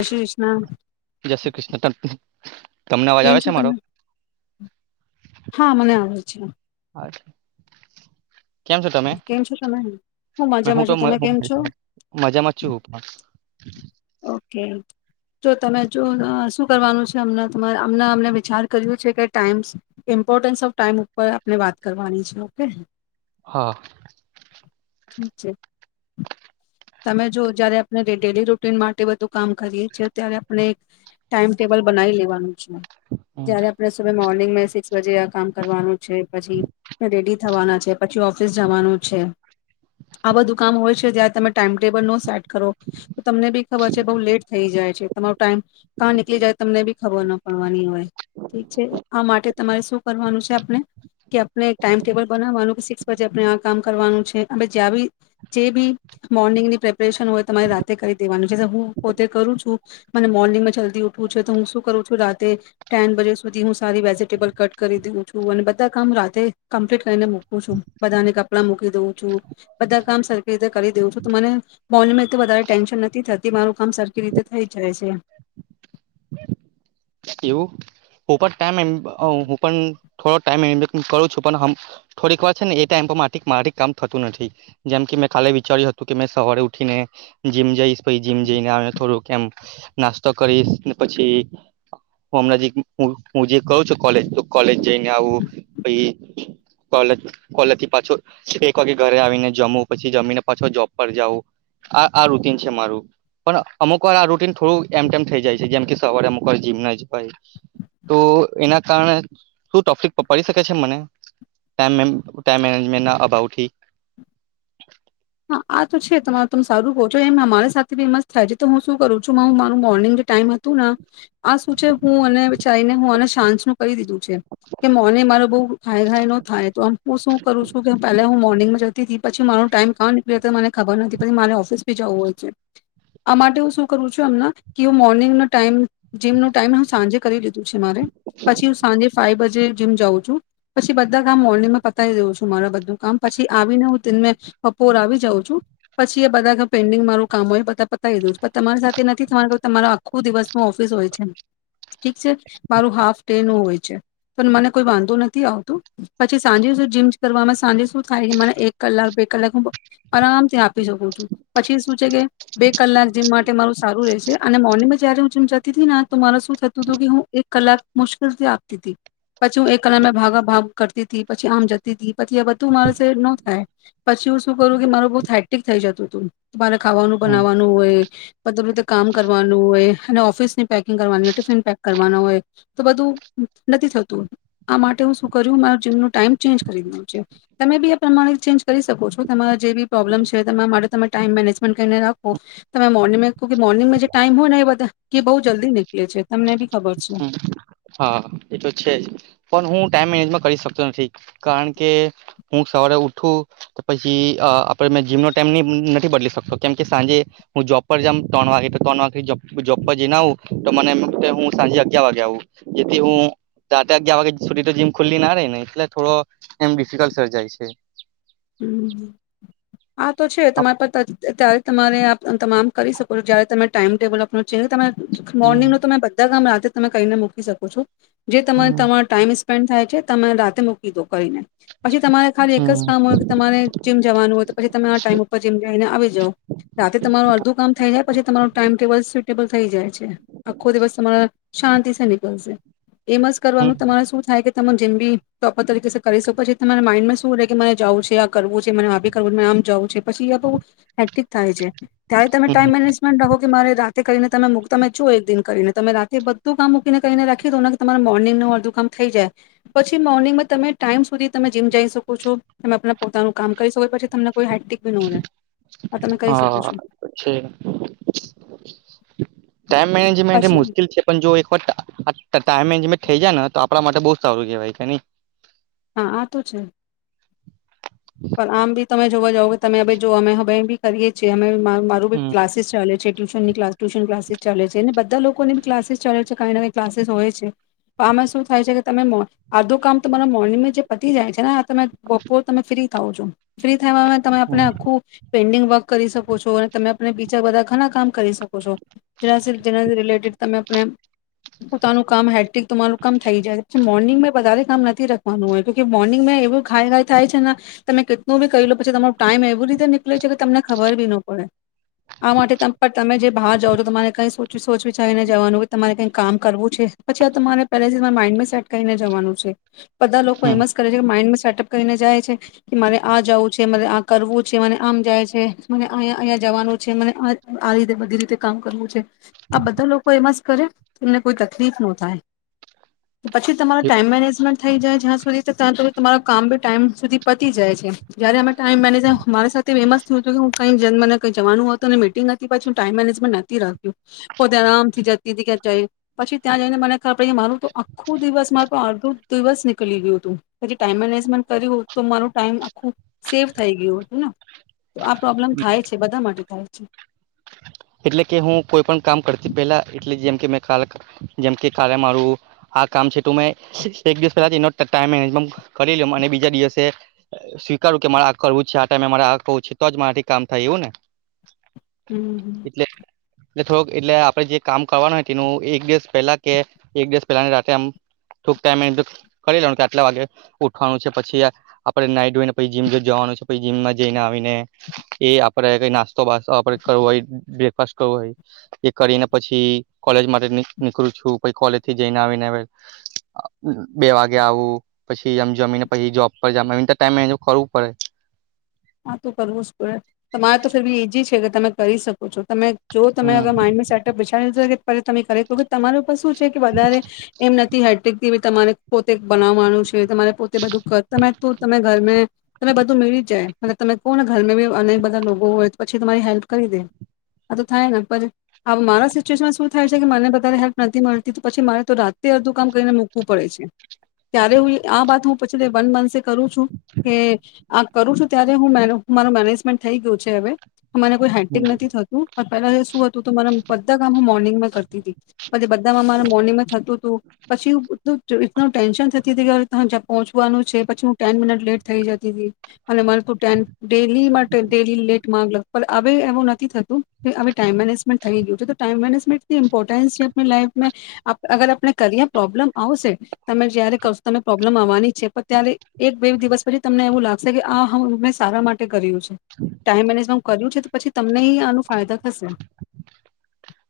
જય શ્રી કૃષ્ણ જયસે કૃષ્ણ ટં કેમ છો તમે હા મને આવે છે આવે છે. કેમ છો તમે કેમ છો તમે હું મજામાં તો છું તમે કેમ છો મજામાં જ છુંું હ ઓકે તો તમે જો શું કરવાનું છે અમ તમા અમને અમને વિચાર કર્યું છે કે ટાઈઇમ્ ઇમ્પોર્ટન્સ ઓફ ટાાઈમ ઉપર આપણે વાત કરવાની છે ઓકે હા છે તમે જો જયારે આપણે ડેલી ર ન માટે બધું કામ કરીએ છેીએ ત્યારે આપણે એક ટાાઈમટેબલ બનાવી લેવાનું હમ. જય્યારે આપણે સમય મોર્નિંગ ંગ મેં સિક્સ વે આ કામ કરવાનું છે પછી મે રેડી થવાના છે પછી ઓફિસ જવાનું છે આ બધું કામ હોય છે જં તમે ટાઈમટેબલ નો સેટ કરો તો તમને બી ખબર છે બઉુ લેટ થઈ જાય છે તમારો ટાઈમ કાં નીકળી જાય તમને બી ખબર ના પડવાની હોય ઠીક છે આ માટે તમારે શું કરવાનું છે આપણે કે આપણે એક ટાઈમ ટેબલ બના માનુંું ક આપણે આ કામ કરવાનું છે અને જ્યાં બી જે બી મોર્નિંગની પ્રેપરેશન હોય તમારે રા તે કરી દેવાનું છે હું પોતે કરું છું મને મોર્નિંગમાં જલ્દી ઉઠવું છે તો હું શું કરું છું રાતે ટેન બજે સુધી હું સારી વેજીિટેબલ કટ કરી દઉં છું અને બધા કામ રાતે જ કમ્પ્લીટ કરીને મૂકું છું બધાને કપડાં મૂકી દઉું છું બધા કામ સરખી રીતે કરી દઉં છું તો મને મોર્નિંગમા એટલી વધારે ટેન્શન નથી થતી મારું કામ સરખી રીતે થઈ જાય છે એમ એવું હું પણ ટેમ અ હું પણ થોડો ટાઈમ મેનેજમેન્ટ કરું છું પણ હમ થોડીક વાર છે ને એ ટાઈમ પર મારથી મારાથી કામ થતું નથી જેમ કે મેં કાલે વિચાર્યું હતું કે મે સવારે ઉઠીને જીમ જઈશ પહી જીમ જઈને આવીને થોડું કેમ નાસ્તો કરીશને પછી હું હમણાં જે હું હુ જે કઅ છું કોલેજ તો કોલેજ જઈને આવું પછી કોલેજ કોલેજથી પાછો એક વાગે ઘરે આવીને જમું પછી જમીને પાછો જોબ પર જાવું આ આ રૂટીન છે મારું પણ અમુક વાર આ રુટીન થોડું એમ તેમ થઇ જાય છે જેમ કે સવારે અમુક અમુક વાર જીમ ન જવાય તો એના કારણે શુ ટકલીફ પ પડી શકે છે મને ટાઈમ મેમ ટાઈમ મેનેજમેન્ટના અભાવથી હા આ તો છે તમારે તમે સારું કહો છો એમ ના મારા સાથે બી મસ્ત થાય છે તો હું શું કરું છું મારુ મારુ મોર્નિંગ જે ટાઈમ તુને આ શું છે હું અને જાઈને હુંવાના સાસનું કરી દીધું છે કે મોને મારો બઉ ખાય ખાઈ નો થાય તો હું શું કરું છું કે પેલા હું મોર્નિંગ જ તેથી પછી મારો ટાઈમ કા નીકળી જાય તે મને ખબર નથી પછી મારે ઓફિસ ભી જવું હોય છે આ માટે હું શું કરું છું અમના કે હું મોર્નિંગના ટાઈમ જીમ નો ટાઈમ હું સાંજે કરી લીધું છે મારે પછી હું સાંજે ફાઈ બજે જે જીમ જાઉં છું પછી બધા કામ મોર્નિંગમાં પતાવી દઉં છું મારે બધું કામ પછી આવીને હું તીન મે બપોર આવી જાઉં છું પછી એ બધા કામ પેન્ડિંગ મારું કામ હોય બધા પતાવી દઉ છું પણ તમારી સાથે નથી તમારા કેવુ તમારા આખો દિવસમાં ઓફિસ હોય છે ઠીક છે મારું હાફ ડે નું હોય છે તો મને કોઈ વાંધો નથી આવતું પછી સાંજે શું જીમ જ કરવામાં સાંજે શું થાય મને એક કલાક બે કલાક હું બ આરામથી આપી શકું છું પછી શું છે કે બે કલાક જીમ માટે મારું સારું રહેશે અને મોર્નિંગ જયારે હુંમ જતી હતી ને તો મારે શું થતું હતું કે હું એક કલાક મુશ્કેલથી આપતી હતી પછી હું એક કલાકે ભાગ ભાગ કરતી હતી પછી આમ જતી તી પછી આ બધું મારેથી ન થાય. પછી હું શું કરું કે મારુ બહુ હે્ટિક થઈ જતું હતું. મારે ખાવાનું હમ બનાવવાનું હોય બધું રીતે કામ કરવાનું હોય અને ઓફિસની પેકિંગ કરવાની ટિફિન પેક કરવાનું હોય તો બધું નથી થતું આ માટે હું શું કર્યું મારા જીમ નો ટાઈમ ચેન્જ કરી દીધો છે તમે બી એ પ્રમાણે ચેન્જ કરી શકો છો તમારા જે બી પ્રોબ્લેમ છે તમારા માટે તમે ટાઈમ મેનેજમેન્ટ કરીને રાખો તમે મોર્નિંગ કો કે મોર્નિંગમાં જે ટાઈમ હોય ને એ બધા કે બહુ જલ્દી નીકળે છે તમને બી ખબર છે. હમ હા એ તો છે જ પણ હું ટાઈમ મેનેજમાં કરી શકતો નથી કારણ કે હું સવારે ઉઠું તો પછી અ આપડે મે જીમનો ટાઈમ ની નથી બદલી શકતો કેમ કે સાંજે હું જોબ પર જામ ત્રણ વાગે તો ત્રણ વાગે જોબ જોબ પર જઈને આવું તો મને એમ કે હું સાંજે અગિયાર વાગે આવું. જેથી હું તા તા અગિયાર વાગે સુધી તો જીમ ખુલ્લી ના રે ને એટલે થોડો એમ ડિફિકલ્ટ સર્જાય છે. હમ આ તો છે તમારા પર ત અ અત્યારે તમારે આપ આમ તમામ કરી શકો જયારે તમે ટાઈમ ટેબલ આપણો છે કે તમે હમ મોર્નિંગનો તો મેં બધા કામ રાખ તે તમે કઈને મુકી શકો છો. જે તમને હમ તમારે ટાઈમ હીશ પણ થાય છે તમે રાતે મૂકી દો કરીને પછી તમારે ખાલી એક જ કામ હોય તમારે જીમ જવાનું હોય તો પછી તમે આ ટાઈમ ઉપર જીમ જઈને આવી જાવ રાતે તમારું અડધું કામ થઈ જાય પછી તમારું ટાઈમ ટેબલ સીપ ટેબલ થઈ જાય છે. આખો દિવસ તમારા શાંતિ સે નીકલશે એમ જ કરવાનું તમારે શું થાય કે તમારુ જીમ બી ટોપર તરીકેશે કરી શકો છે તમારા માઇન્ડમાં શું રહે કે મારે જવું છે. તે આ કરવું છે મને આ બી કરવું આમ જવું છે પછી આ બહુ હે્ટિક થાય છે. ત્યારે તમે હમ ટાઈમ મેનેજમેન્ટ રાખો કે મારે રાખ તે કરીને તમે તમે છો એક દિન કરીને તમે રાતે બધું કામ મૂકીને કરીને રાખી તો કે તમારા મોર્નિંગનું અડધું કામ થઈ જાય પછી મોર્નિંગમાં તમે ટાઈમ સુધી તમે જીમ જઈ શકો છો તમેણા પોતાનું કામ કરી શકો પછી તમને રહે આ તમે કરી શકો હા છો જો ટાઈમ મેનેજમેન્ટ પછી મુશ્કેલ છે પણ જો એક વખત ટાઈમે મેનેજમેટ થઇ જાય ને તો આપણા માટે બહુ સારું કેહેવાય કે નઈ હા આ તો છે પણ આમ બી તમે જોવા જાવ કે તમે અ જો અમે હમે બી કરીએ છીએ અમે મારું બી હમ કલાસીસ ચાલે છે ટ્યુશન ની કલાસ ટ્યુશન ક્લાસીસ ચલે છે અને બધા લોકોની બી ક્લાસીસ ચલે છે કંઈ ને કંઈ ક્લાસીસ હોય છે તો આ અમે શું થાય છે કે તમે અડધો કામ તો તમારા મોર્નિંગ જે પતી જાય છે આ તમે બપોર તમે ફ્રી થાઓ છો ફ્રી તમે હમ આપનું પેન્ડિંગ વર્ક વર્ક કરી શકો છો અને તમે આપને બીજા બધા ઘણા કામ કરી શકો છો જેના જેના રિલેટેડ તમેને પોતાનું કામ હેડિક તમારું કામ થઈ જાય પછી મોર્નિંગ મે વધારે કામ નથી રાખવાનું હોયકે મોર્નિંગમાં એવું ઘાઈ ઘાઈ થાય છે તમે કેટલું બી કરી લો પછી તમારો ટાઈમ એવું રીતે નીકળે છે કે તમને ખબર બી ન પડે આ માટે પણ તમે જે બહાર જાાવ છો તમારે કઈ સોચ વિચારીને જવાનું તમારે કઈ કામ કરવું છે પછી આ તમારે પહેલાથી તમારા માઇન્ડમાં સેટ કરીને જવાનું છે બધા લોકો હમ એમ જ કરે છે કે માઇન્ડ સેટઅપ કરીને જાય છે કે મારે આ જવું છે મારે આ કરવું છે મને આમ જાય છે મને અહીંયા અહીંયા જવાનું છે મને આ રીતે બધી રીતે કામ કરવું છે આ બધા લોકો એમાં જ કરે એમને કોઈ તકલીફ ન થાય પછી તમારો ટાઈમ મેનેજમેન્ટ થઈ જાય જ્યાં સુધી તો ત્યાં તો તમાર કામ બી ટાઈમ સુધી પતી જાય છે જ્યારે અમે ટાઈમ મેનેજમેન્ટ મારી સાથે ફેમસ થયું હતું કે હું કંઈ મને કઈ જવાનું હો તો અનેને મિટિંગ હતી પછી હું ટાઈમ મેનેજમેન્ટ નથી રાખ્યું પોતે આરામથી જતી હતી ક્યાં જઈ પછી ત્યાં જઈને મને ખબર પડી કે મારું તો આખું દિવસ મા તો અડધો દિવસ નીકળી ગયું હતું પછી ટાઈમ મેનેજમેન્ટ કર્યું તો મારોું ટાઈમ આખું સેવ થઈ ગયયો હેને તો આ પ્રોબ્લેમ થાય છે બધા માટે થાય છે એટલે કે હું કોઈ પણ કામ કરતી પેલા એટલે જેમકેલે જેમકે કાલે મારું આ કામ છે મેં એક દિવસ પલા ટ મે કરી લ અને બીજા દિવસે સ્વીકારું કે મારે આ કરવું છે આ ટાઈમે મારે આવું છે તો જ મારાથી કામ થાય એવું ને હમ એટ થોડક એટલે આપડે જે કામ કરવાનું હોય તેનું એક દિવસ પહેલા કે એક દિવસ પહેલા રાત્ર આમ થોક ટાઈમ કરી લેવાનું કે આટલા વાગે ઉઠવાનું છે પછી આપણે નાઈ ધોઈને પછી જીમ જવાનું છે પછી જીમમાં જઈને આવીને એ આપડે કઈ નાસ્તોસ્તો આપણે કરવો હોય બ્રેકફાસ્ટ કરવું એ કરીને પછી કોલેજ માટે નીકળું છું પછી કોલેજ થી જઈને આવીને બે વાગે આવું પછીમ જમીને પછી જોબ પર જને ટાઈમ મે કરવું પડે હા તોું કરવું જ પડે તમારે તો ફર બી ઈજી છે કે તમે કરી શકો છો તમે જો હમ તમેગર માઇન્ડમાં સેટઅપ વિચારી લેશો કે તમે એક વખત તમારું શું છે કે વધારે એમ નથી હેક્ટીક એવી તમારે પોતે બનાવવાનું છે તમારે પોતે બધું તમે તું તમે ઘર તમે બધું મળી જાય મને તમે કહો ને ઘરમે બી અનેક બધા લોકો હોય તો પછી તમારી હેલ્પ કરી દે આ તો થાય ને પણ આ મારા સિચ્યુએશનમાં શું થાય છે કે મને બધારે હેલ્પ નથી મળતી તો પછી મારે તો રાતે અડધું કામ કરીને મૂકવું પડે છે ત્યારે હું આ વાત હું પછી વન મંથ થી કરું છું કે આ કરું છું ત્યારે હું મારું મેનેજમેન્ટ થઈ ગયું છે હવે મને કોઈ હેક્ટીક નથી થતું પેલા જે શું હત તો તો બધા કામ હ મોર્નિંગમાં કરતી તી પછી બધામાં મારા મોર્નિંગમાં થતું હતું પછી એટલ ટેન્શન થતી હતી કે પહોંચવાનું છે પછી હું ટેન મિનિટ લેટ થઇ જતી હતી અને મને ફ ટન ડેલી માટે ડેલી લેટ માગલ પણ હવે એવું નથી થતું કે હવે ટાઈમ મેનેજમેન્ટ થઈ ગયું છે તો ટાઈમ મેનેજમેન્ટથી ઇમ્પોર્ટન્સ છે લાઈફ અગર આપણે કરી પ્રોબ્લમ આવશે તમે જયારે કશો તમે પ્રોબ્લમ આવવાની છે પણ ત્યારે એક બે દિવસ પછી તમને એવું લાગશે કે આ હ મેં સારા માટે કર્યું છે ટાઈમ મેનેજ હ કર્યું છે તો પછી તમને આનું ફાયદા થશે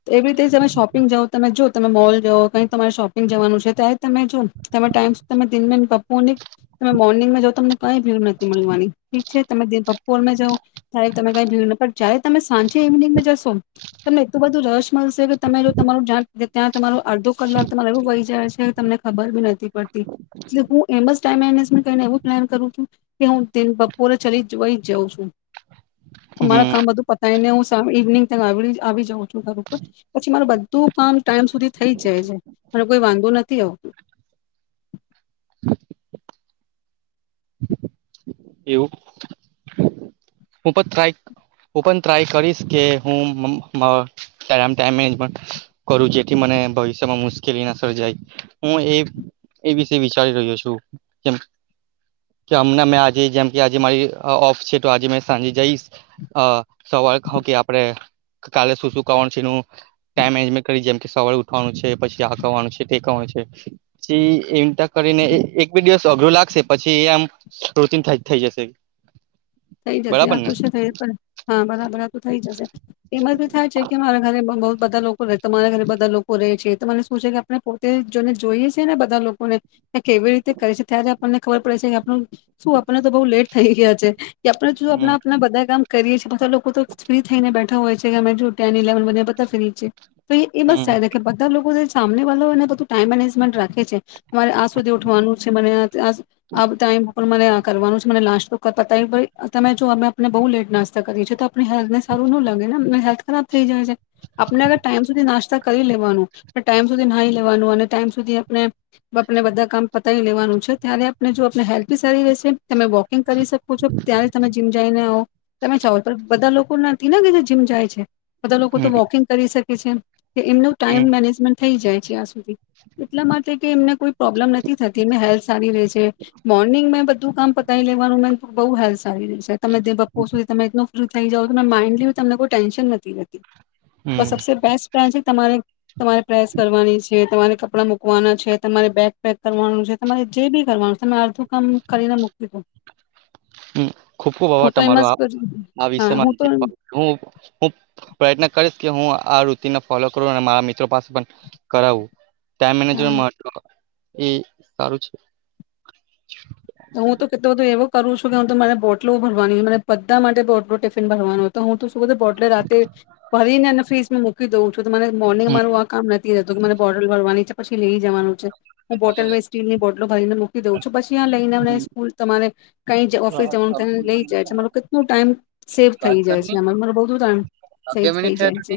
તો એવી રીતે તમે શોપિંગ જાઓ તમે જો તમે મોલ જાઓ કઈ તમારે શોપિંગ જવાનું છે ત્યારે તમે જો તમે ટાઈમ તમે દિનમે બપોરની તમે મોર્નિંગમાં જા તમને કંઈ ભ્યર નથી મળવાની ઠીક છે તમે બપોર જાાવ ત્યારે તમે કઈ ભીડ ન જયારે તમે સાંજે ઇવનિંગ જશો તમને એટલું બધું રસ મળશે કે તમે જો તમાર જ ત્યાં તમાર અડધો કલાક તમારે એવું વહી જાય છે તમને ખબર બી નથી પડતી એટલે હું એમ બસ ટાઈમ મેનેજમેન્ટ કરીને એવું પ્લાન કરું છું કે હું દિન બપોરે ચલીઈ જાઉં છું મારા હમ કામ બધું પતાયને હું ઇવનિંગ ત આવી જાઉં છું ઘર ઉપર પછી મારું બધું કામ ટાઈમ સુધી થઈ જાય છે મરો કોઈ વાંધો નથી આવતોું એવું હું પણ ટ્રાય હું પણ ટ્રાય કરીશ કે હું કરું જેથી મને ભવિષ્યમાં મુશ્કેલી ના સર્જાય હું એ એ વિશે વિચારી રહ્યો છું કેમ કે હમણા મેં આજે જેમ કે આજે મારી ઓફ છે તો આજે મે સાંજે જઈશ અ સવાલ ક કે આપે કાલે શું શું કણ છે નું ટાઈમ એન્જમેન્ટ કરી જેમ કે સવારે ઉઠવાનું છે પછી આ કરવાનું છે ટેકનું છે પછી એ કરીને એક બે દિવસ અઘરો લાગશે પછી એ આમ રોચિન થઈ જશે થઈ જશે બરાબર આ ને તું છે થઈ હા બરાબર આ તોું થઈ જશે એમસ ભી થાય છે કે મારા ઘરે બ બધા લોકો તમારા ઘરે બધા લોકો રહેે છે મને શું છે કે આપણે પોતે જોને જોઈએ છે ને બધા લોકોને કેવી રીતે કરે છે ત્યારે આપણને ખબર પડે છે કે આપ શું આપણને તો બહુ લેટ થઈ ગયા છે કે આપણે શ હમ આપણા આપણા બધા કામ કરીએ છ બધા લોકો તો ફ્રી થઈ ને બેઠ હોય છે અમે જૂટ્યા ને લવન બધને પતા ફરીી છે તો એ મસ હમ ચ એ કે બધા લોકો સામને વાળા એને બધું ટાઈમ મેનેજમેન્ટ રાખે છે તમારે આ સુધી ઉઠવાનું છે મને સ આપ ટાઈમ પણ મને આ કરવાનું છે મને લાશ તો કરતા તય ભાઈ તમે જો અમે આપને બહુ લેટ નાસ્તા કરીએ છીએ આપ હેલ્થનેારું લે ખરાબ થઈ જાય છે આપણેર ટાઈમધી નાસ્તા કરી લેવાનું ટાઈમ સુધી નાી લેવાનું અને ટાઈમ સુધી આપ આપને બધા કામ પતાવી લેવાનું છે ત્યારે આપને જો આપને હેલ્ી સારી રહેશે તમે વોકિંગ કરી શકો છો ત્યારે તમે જીમ જઈને આવ તમે ચાવો તો બધા લોકો નથી નાને કેધ જીમ જાય છે બધા લોકો તો હમ વોકિંગ કરી શકે કે છે કે એમનું ટાઈમ મેનેજમેન્ટ થઈ જાય જ એટલા માટે એમને કોઈ પ્રોબ્લમ નથી થતી હેલ્થ સારી ર છે મોર્નિંગ મેં બધું કામ પતાય લેવાનું મે બ હેલ્ સારી તમે દબપો સુધી તમે એ થઈ જાવ તો માઇન્ડલી તમને કોઈ ટેન્શન નથી હોતી તો હમ સબસે બેસ્ટ ટ્રાન્ઝેક્ટ તમારે તમારે પ્રેસ કરવાની છે તમારે કપડાં મૂકવાના છે તમારે બેગ પેક કરવાનું છે તમારે જે બી કરવાનું છે તમે અડધું કામ કરીને મૂકી દો હુ ખુબ ખુબ હું આભાર તો એમ તમારો જ આ કરું. આ હા વિષમાં હું તો હુ હું પ્રયત્ન કરીશ હું આ આ રુતિને ફોલો કરું અને મારા મિત્રો પાસે પણ કરાવું ટાઈમ હા મેનેજમેન્ટ મહત્વ એ સારું છે હું તો કીધું હતું એવો કરું છું કે હું તો મારે બોટલો ભરવાની હોય મને બધા માટે બોટલો ટિફિન ભરવાનું હોય તો હું હું તો બોટલો રાતે ભરીને અને ફ્રિજમાં મુકું કીધુ તમારે મોર્નિંગ મારું આ કામ રે કે હતું મને બોટલ ભરવાની છે પછી લઈ જવાનું છે હું બોટલ મે સ્ટીલની બોટલ એ ભાઈને મૂકી દઉ છું પછી આને [unintelligible] લે તમારે કઈ ઓફિસ જવાનું થવા નુ લઈ જાય છેરો કે [unintelligible] ટું ટાઈમ સેફ થઈ જાય પતા છે અને બઉ [unintelligible] ટાઈમ સેફ થઈ જાય છે